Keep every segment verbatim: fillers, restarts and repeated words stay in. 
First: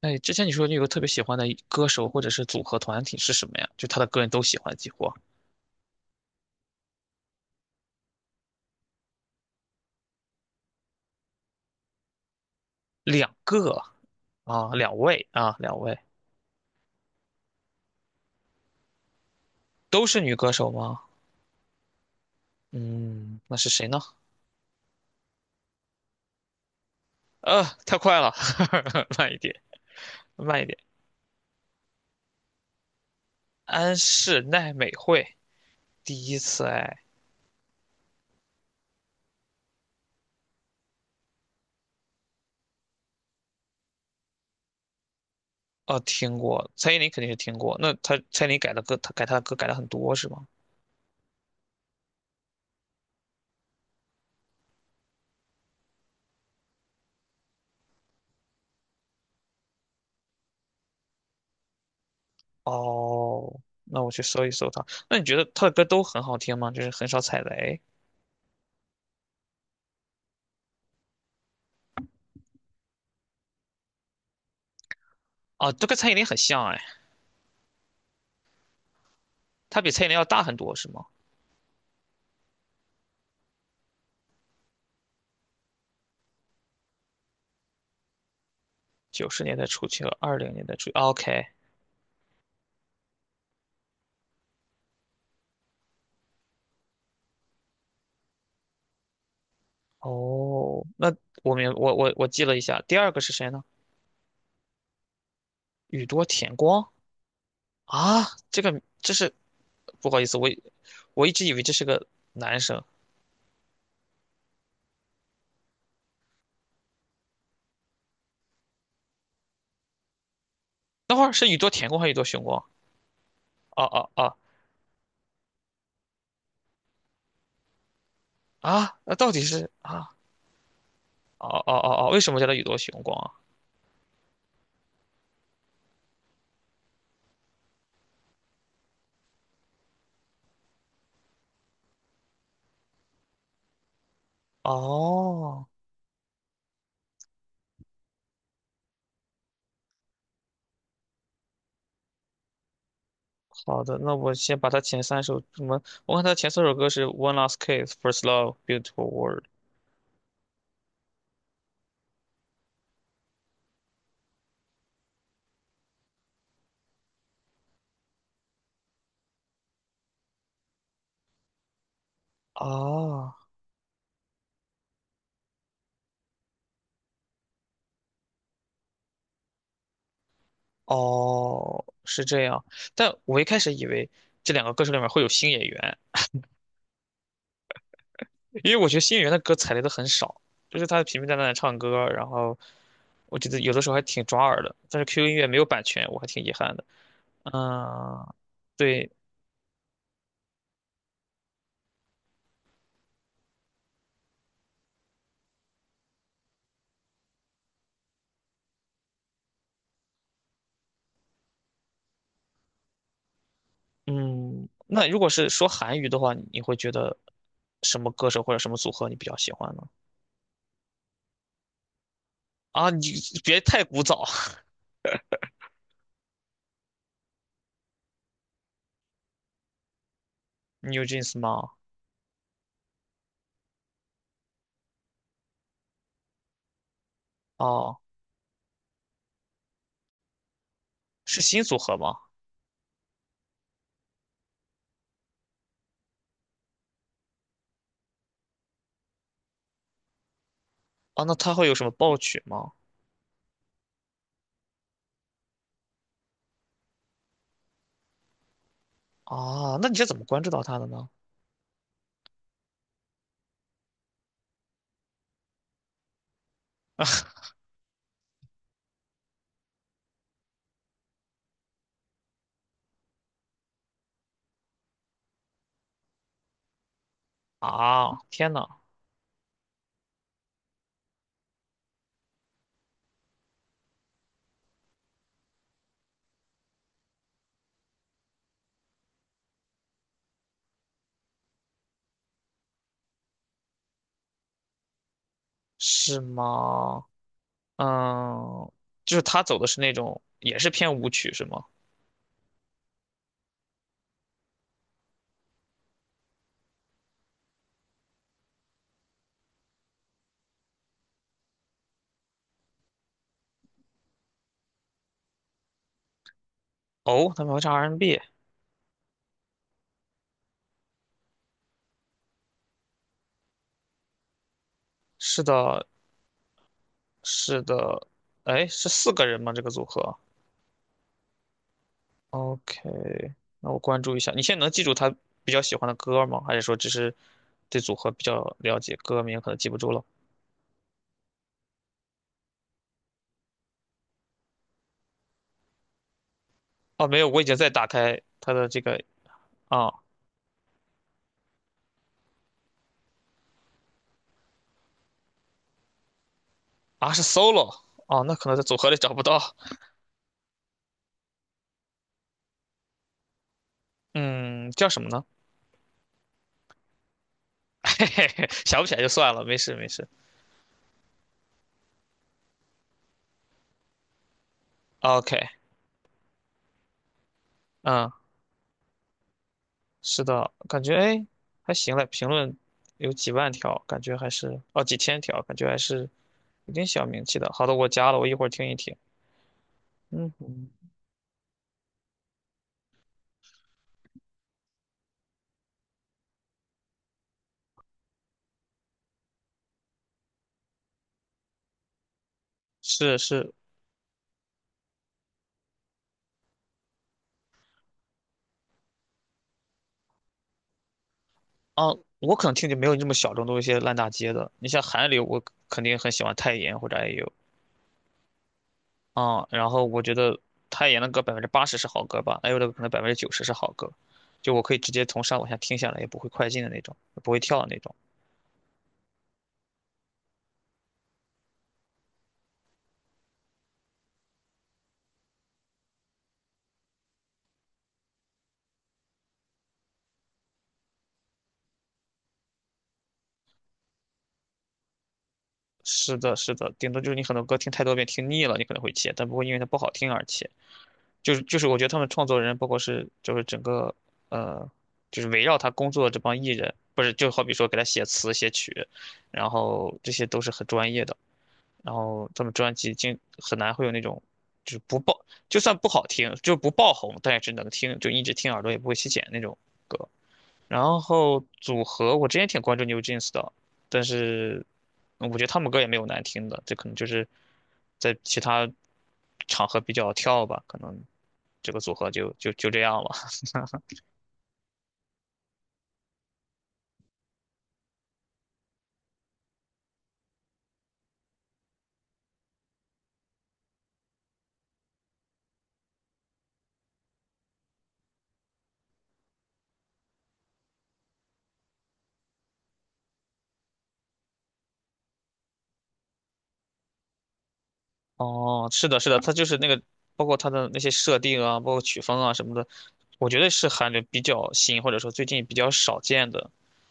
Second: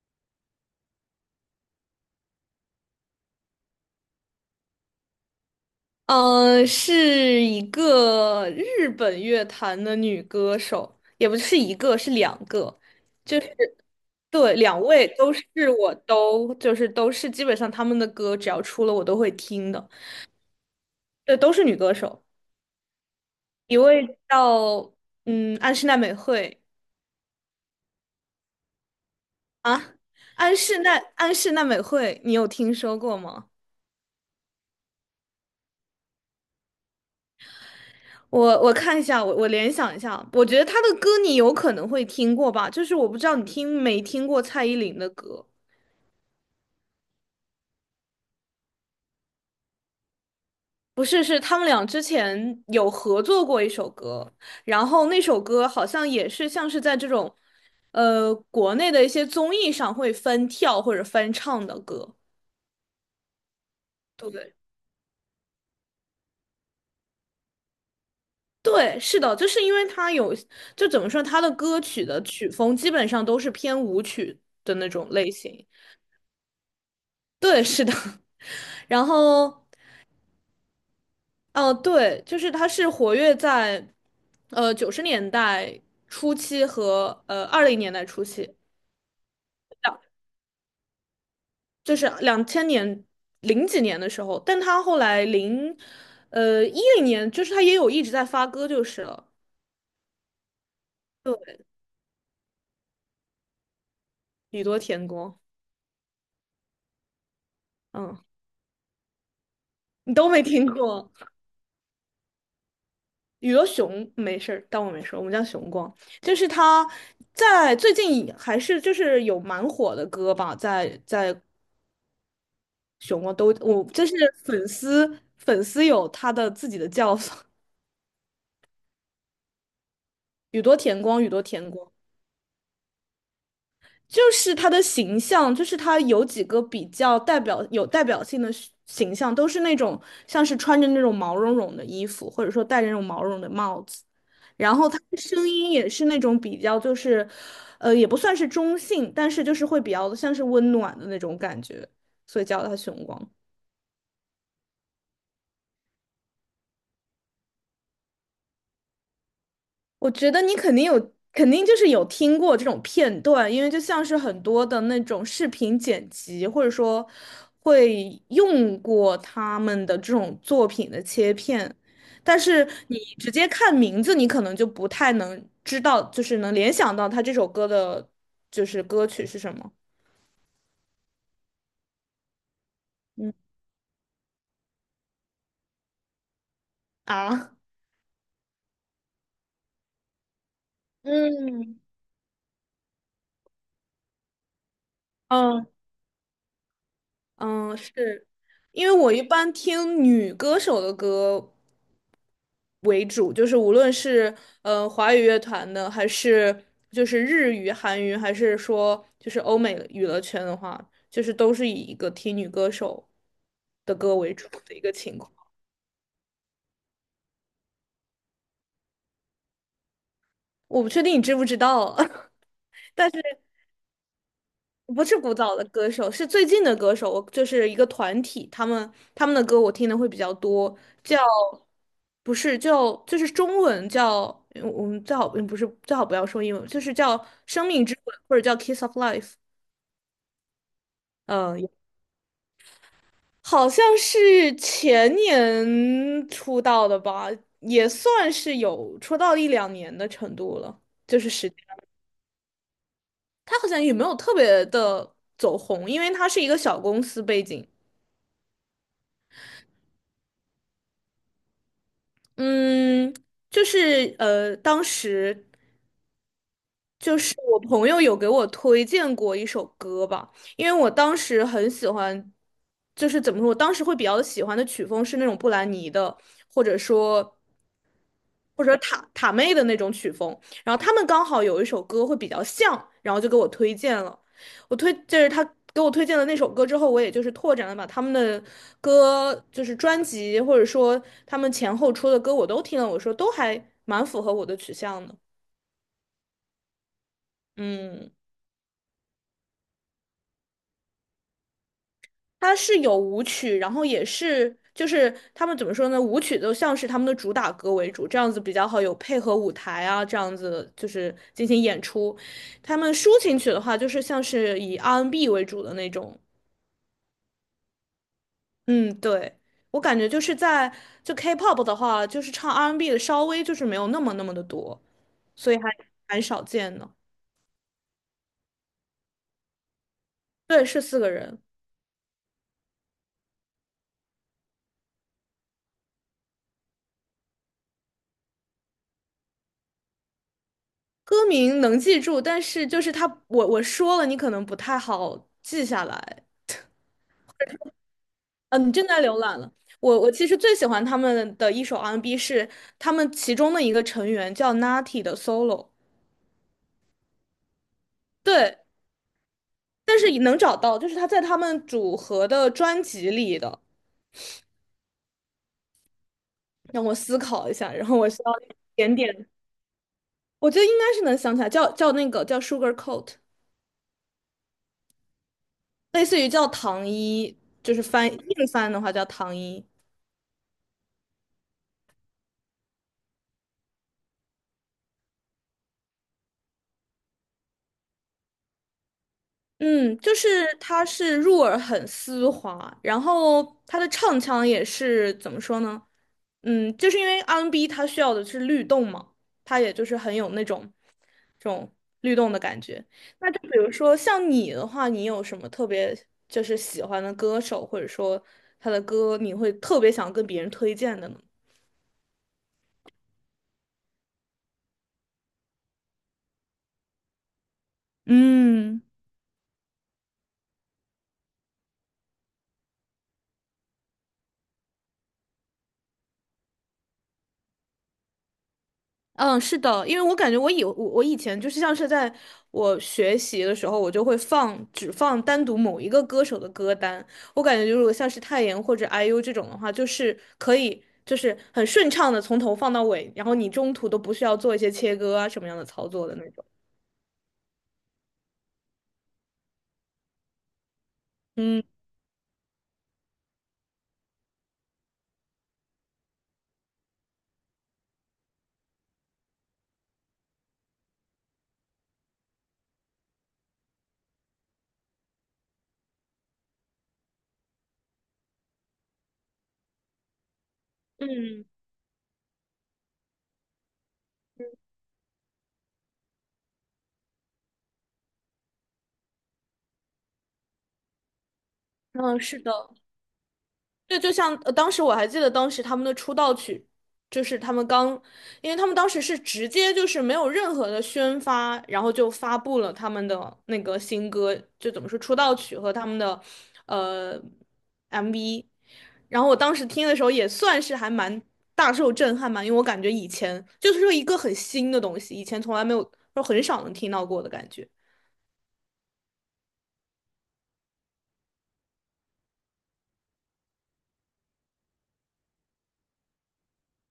哎，之前你说你有个特别喜欢的歌手或者是组合团体是什么呀？就他的歌人都喜欢，几乎呃，是一个日本乐坛的女歌手，也不是一个，是两个，两就个是对，啊，两两位位都是。啊，两我位都就是都是基本上他们的歌只要出了我都会听的，都是女歌手吗？对，都是女歌手。嗯，那是一谁呢？位叫嗯安室奈美惠。呃，太快了，慢一点，啊，安慢一点。室奈安室奈美惠，你有听说过吗？安室奈美惠，第一次哎。我我看一下，我我联想一下，我觉得她的歌你有可能会听过吧，就是我不知道你听没听过蔡依林的歌。哦，听过，蔡依林肯定是听过。那她蔡依林改的歌，她改她的歌改了很多是吗？不是，是他们俩之前有合作过一首歌，然后那首歌好像也是像是在这种，呃，国内的一些综艺上会翻跳或者翻唱的歌。哦，那我去对，搜一对，搜她。那你觉得她的歌都很好听吗？就是很少踩雷对，是的，就是因为他有，就怎么说，他的歌曲的曲风基本上都是偏舞曲的那种类型。啊，都跟蔡依林很像哎。对，是的。然后，它比蔡依林要大很多，是吗？哦，对，就是他是活跃在，呃，九十年代初期和呃二零年代初期。九十年代初期和二零年代初期，OK。就是两千年零几年的时候，但他后来零呃一零年，就是他也有一直在发歌就是了。哦，那我明我我我记了一下，第二个是谁呢？宇多田光。宇多田光嗯，啊，这个这是不你好意都思，没我以听过。我一直以为这是个男生。宇多雄没事儿，当我没说，我们叫雄光。就是他在最近还是就是有蛮火的歌吧，在等会儿在是宇多田光还是宇多雄光？雄光都哦我就哦是哦粉丝粉丝有他的自己的叫法，啊，那到底是啊？宇多田光，宇多哦田哦光。哦哦，为什么叫他宇多雄光啊？就是他的形象，就是他有几个比较代表有代表性的是形象，都是那种像是穿着那种毛茸茸的衣服，或者说戴着那种毛茸的帽子，然后他的声哦，音也是那种比较就是，呃，也不算是中性，但是就是会比较像是温暖的那种感觉，所以叫他熊光。好的，那我先把他前三首什么？我看他前三首歌是《One Last Kiss》《First Love》《Beautiful World》。我觉得你肯定有，肯定就是有听过这种片段，因为就像是很多的那种视频剪辑，或者说会用过他们的这种作品的切片，但是你直啊。接看名字，你可能就不太能知道，就是能联想到他这首歌的，就是歌曲是什么。哦，是这样。但嗯我一开始以为这两个歌手里面会有新演员，啊，因为我觉得新演员的歌踩雷的很少，就是他平平淡淡的唱嗯，歌，然后我觉得有的时候还挺抓耳的。但是 Q Q 音乐没有嗯。版权，我还挺遗憾的。嗯，嗯，是因为对。我一般听女歌手的歌为主，就是无论是呃华语乐团的，还是就是日语、韩语，还是说就是欧美娱乐圈的话，就是都是以一个听女歌手的歌为主嗯，的一个那如情果况。是说韩语的话，你会觉得什么歌手或者什么组合你比较喜欢呢？我不确定你知不知道啊，啊，你但是。别太古早，不是古早的歌手，是最近的歌手，我就是一个团体，他们他们的歌我听的会比较多。你有 w j 叫 e n s 吗？不是叫就是中文叫嗯我们最好嗯不是最好不要说英文，就是叫《生命之哦，吻》或者叫《Kiss of Life》。是嗯，新组合吗？好像是前年出道的吧，也算是有出道一两年的程度了，就啊，是那时他间。会有什么爆曲吗？他好像也没有特别的走红，因为他是一个小公司背景。啊，那你是怎么关注到他的呢？嗯，就是呃，当时就是我朋友有给我推荐过一首歌吧，因为我当时很喜欢，就是怎么说，我当时会比较喜欢的曲风是那种布兰妮的，或者说。啊，天呐。或者塔塔妹的那种曲风，然后他们刚好有一首歌会比较像，然后就给我推荐了。我推就是他给我推荐的那首歌之后，我也就是拓展了把他们的歌，就是专辑或者说他们前后出的歌我都听了，我说都还蛮符合我的取向的。是吗？嗯。嗯，就是他走的是那种也是偏舞曲是吗？它是有舞曲，然后也是就是他们怎么说呢？舞曲都像是他们的主打歌为主，这样子比较好，有配合舞台啊，这样子就是进行演出。他们抒情曲的话，就是像是以 R and B n 为主的那种。哦，他们会唱 R and B，n 嗯，对，我感觉就是在就 K-pop 的话，就是唱 R and B n 的稍微就是没有那么那么的多，是所以还的，蛮少见的。是的。哎，是四个人吗？这个组合对，是四个人。？OK,那我关注一下。你现在能记住他比较喜欢的歌吗？还是说只是对组合比较了解，歌名可能记不住了？歌名能记住，但是就是他，我我说了，你可能不太好记下来。哦，没有，我已经在打开他的嗯，你这正个。在浏览了。啊我我其实最喜欢他们的一首 R and B n 是他们其中的一个成员叫 Natty 的 solo。啊是 solo。 哦，那可能对，在组合里找不到。但是也能找到，就是他在他们组合的专辑里的。嗯，叫什么呢？让我思考一下，然后 嘿我需嘿要嘿，一想不起点来就点。算了，没事没事。我觉得应该是能想起来，叫叫那个叫 Sugar Coat,OK。类似于叫糖衣，就是翻嗯，硬翻的话叫糖衣。是的，感觉哎还行嘞，评论有几万条，感觉还是哦几千条，感觉还是有点小名气的。好的，我加了，我一会儿听一听。嗯，就是嗯哼。它是入耳很丝滑，然后它的唱腔也是怎么说呢？嗯，就是因为 R and B n 它需要的是律动嘛，它也就是很有那种这种律动的感觉。是那就是，比如说像你的话，你有什么特别就是喜欢的歌手，或者说他的歌你会特别想跟别人推荐的呢？啊，我可能听就没有你这么小众，都是一些烂大街的。你像韩流，我肯定很喜欢泰妍或者 I U,嗯。啊。嗯，然后我觉得泰妍的歌百分之八十是好歌吧，I U 的可能百分之九十是好歌，就我可以直接从上往下听下来，也不会快进的那种，也不会跳的那种。嗯，是的，因为我感觉我以我我以前就是像是在我学习的时候，我就会放只放单独某一个歌手的歌单。我感觉如果像是泰妍或者 I U 这种的话，就是可以就是很顺畅的从头放到尾，然后你中途都不需要做一些切割啊什么样的操作的是那的，种。是的，顶多就是你很多歌听太多遍听腻了，你可能会切，但不会因为它不好听而切。就是就嗯是，我觉得他们创作人，包括是就是整个，呃，就是围绕他工作的这帮艺人，不是就好比说给他写词写曲，然后这些都是很专业的，然后他们专辑经很难会有那种就是不爆，就算不好听，就不爆红，但也是能听，就一直听耳朵也不会起茧那种歌。然后嗯，组合，我之前挺关注 New Jeans 的，但是嗯我觉得他们歌也没有难听的，这可能就是在其他场合比较跳吧，可能这个组合嗯，就是就的。就这样了。对，就像呃，当时我还记得当时他们的出道曲，就是他们刚，因为他们当时是直接就是没有任何的宣发，然后就发布了他们的那个新歌，就怎么说出道曲和他们的呃 M V。然后我当时听的时候也算是还蛮大受震撼吧，因为我感觉以前就是说一个很新的东西，以前从来没有，说很少能听到过的感觉。哦，是的，是的，它就是那个，包括它的那些设定啊，包括曲风啊什么的，我觉得是韩流比较新，或者说最近比较少见的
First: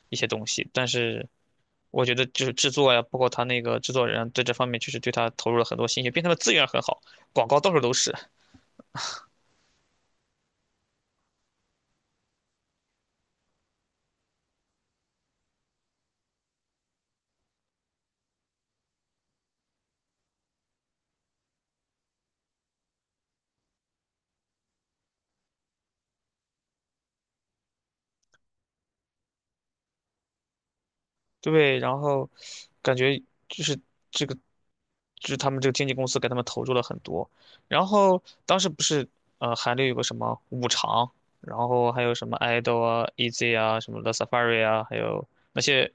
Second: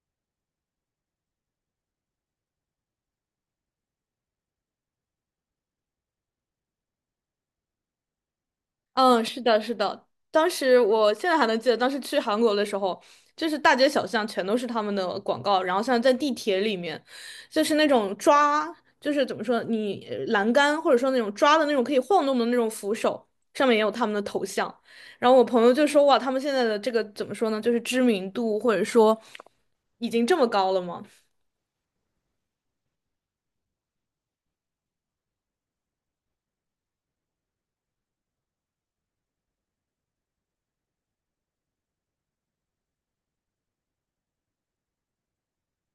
一些东西。但是我觉得就是制作呀，包括他那个制作人在这方面确实对他投入了很多心血，并且他的资源很好，广告到处都是。嗯，是的，是的。当时我现在还能记得，当时去韩国的时候，就是大街小巷全都是他们的广告，然后像在地铁里面，就是那种抓，就是怎么说，你呃栏杆或者说那种抓的那种可以晃动的那种扶手，上面也有他们的头像。然后我朋友就说，哇，他们现在的这个怎么说呢，就是知名度或者说已经这么高了吗？对，然后感觉就是这个，就是他们这个经纪公司给他们投入了很多。然后当时不是，呃，韩流有个什么五常，然后还有什么 idol 啊、E Z 啊、什么 The Safari 啊，还有那些，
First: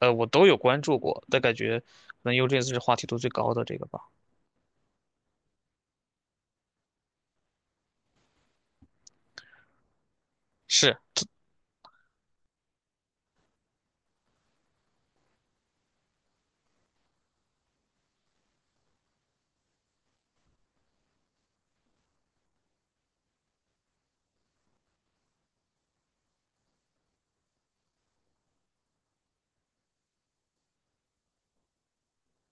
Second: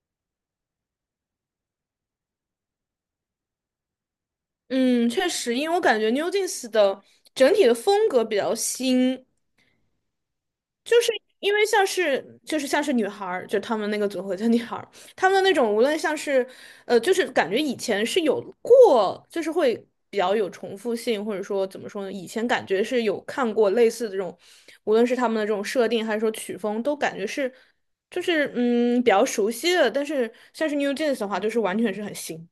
呃，我都有关注过，但感觉可能 U J S 是话题度最高的这个吧。嗯，确实，因为我感觉 NewJeans 的整体的风格比较新，是。就是因为像是就是像是女孩儿，就他们那个组合叫女孩儿，他们那种无论像是呃，就是感觉以前是有过，就是会比较有重复性，或者说怎么说呢？以前感觉是有看过类似的这种，无论是他们的这种设定还是说曲风，都感觉是就是嗯比较熟悉的。但是像是 New Jeans 的话，就是完全是很新。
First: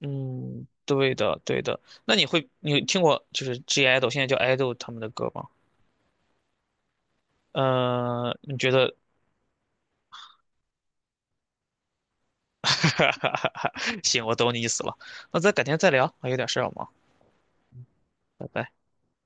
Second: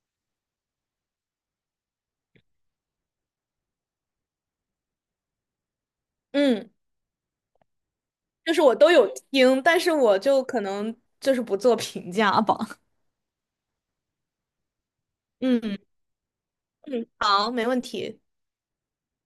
嗯，对的，对的。那你会你有听过就是 G idol 现在叫 idol 他们的歌吗？嗯，呃，就你是觉我都得 有听，但是我就可能就是不做评价 吧。哈，行，我懂你意思了。那 咱改天嗯再聊，我有点事儿要忙，嗯，好，没问题。拜拜。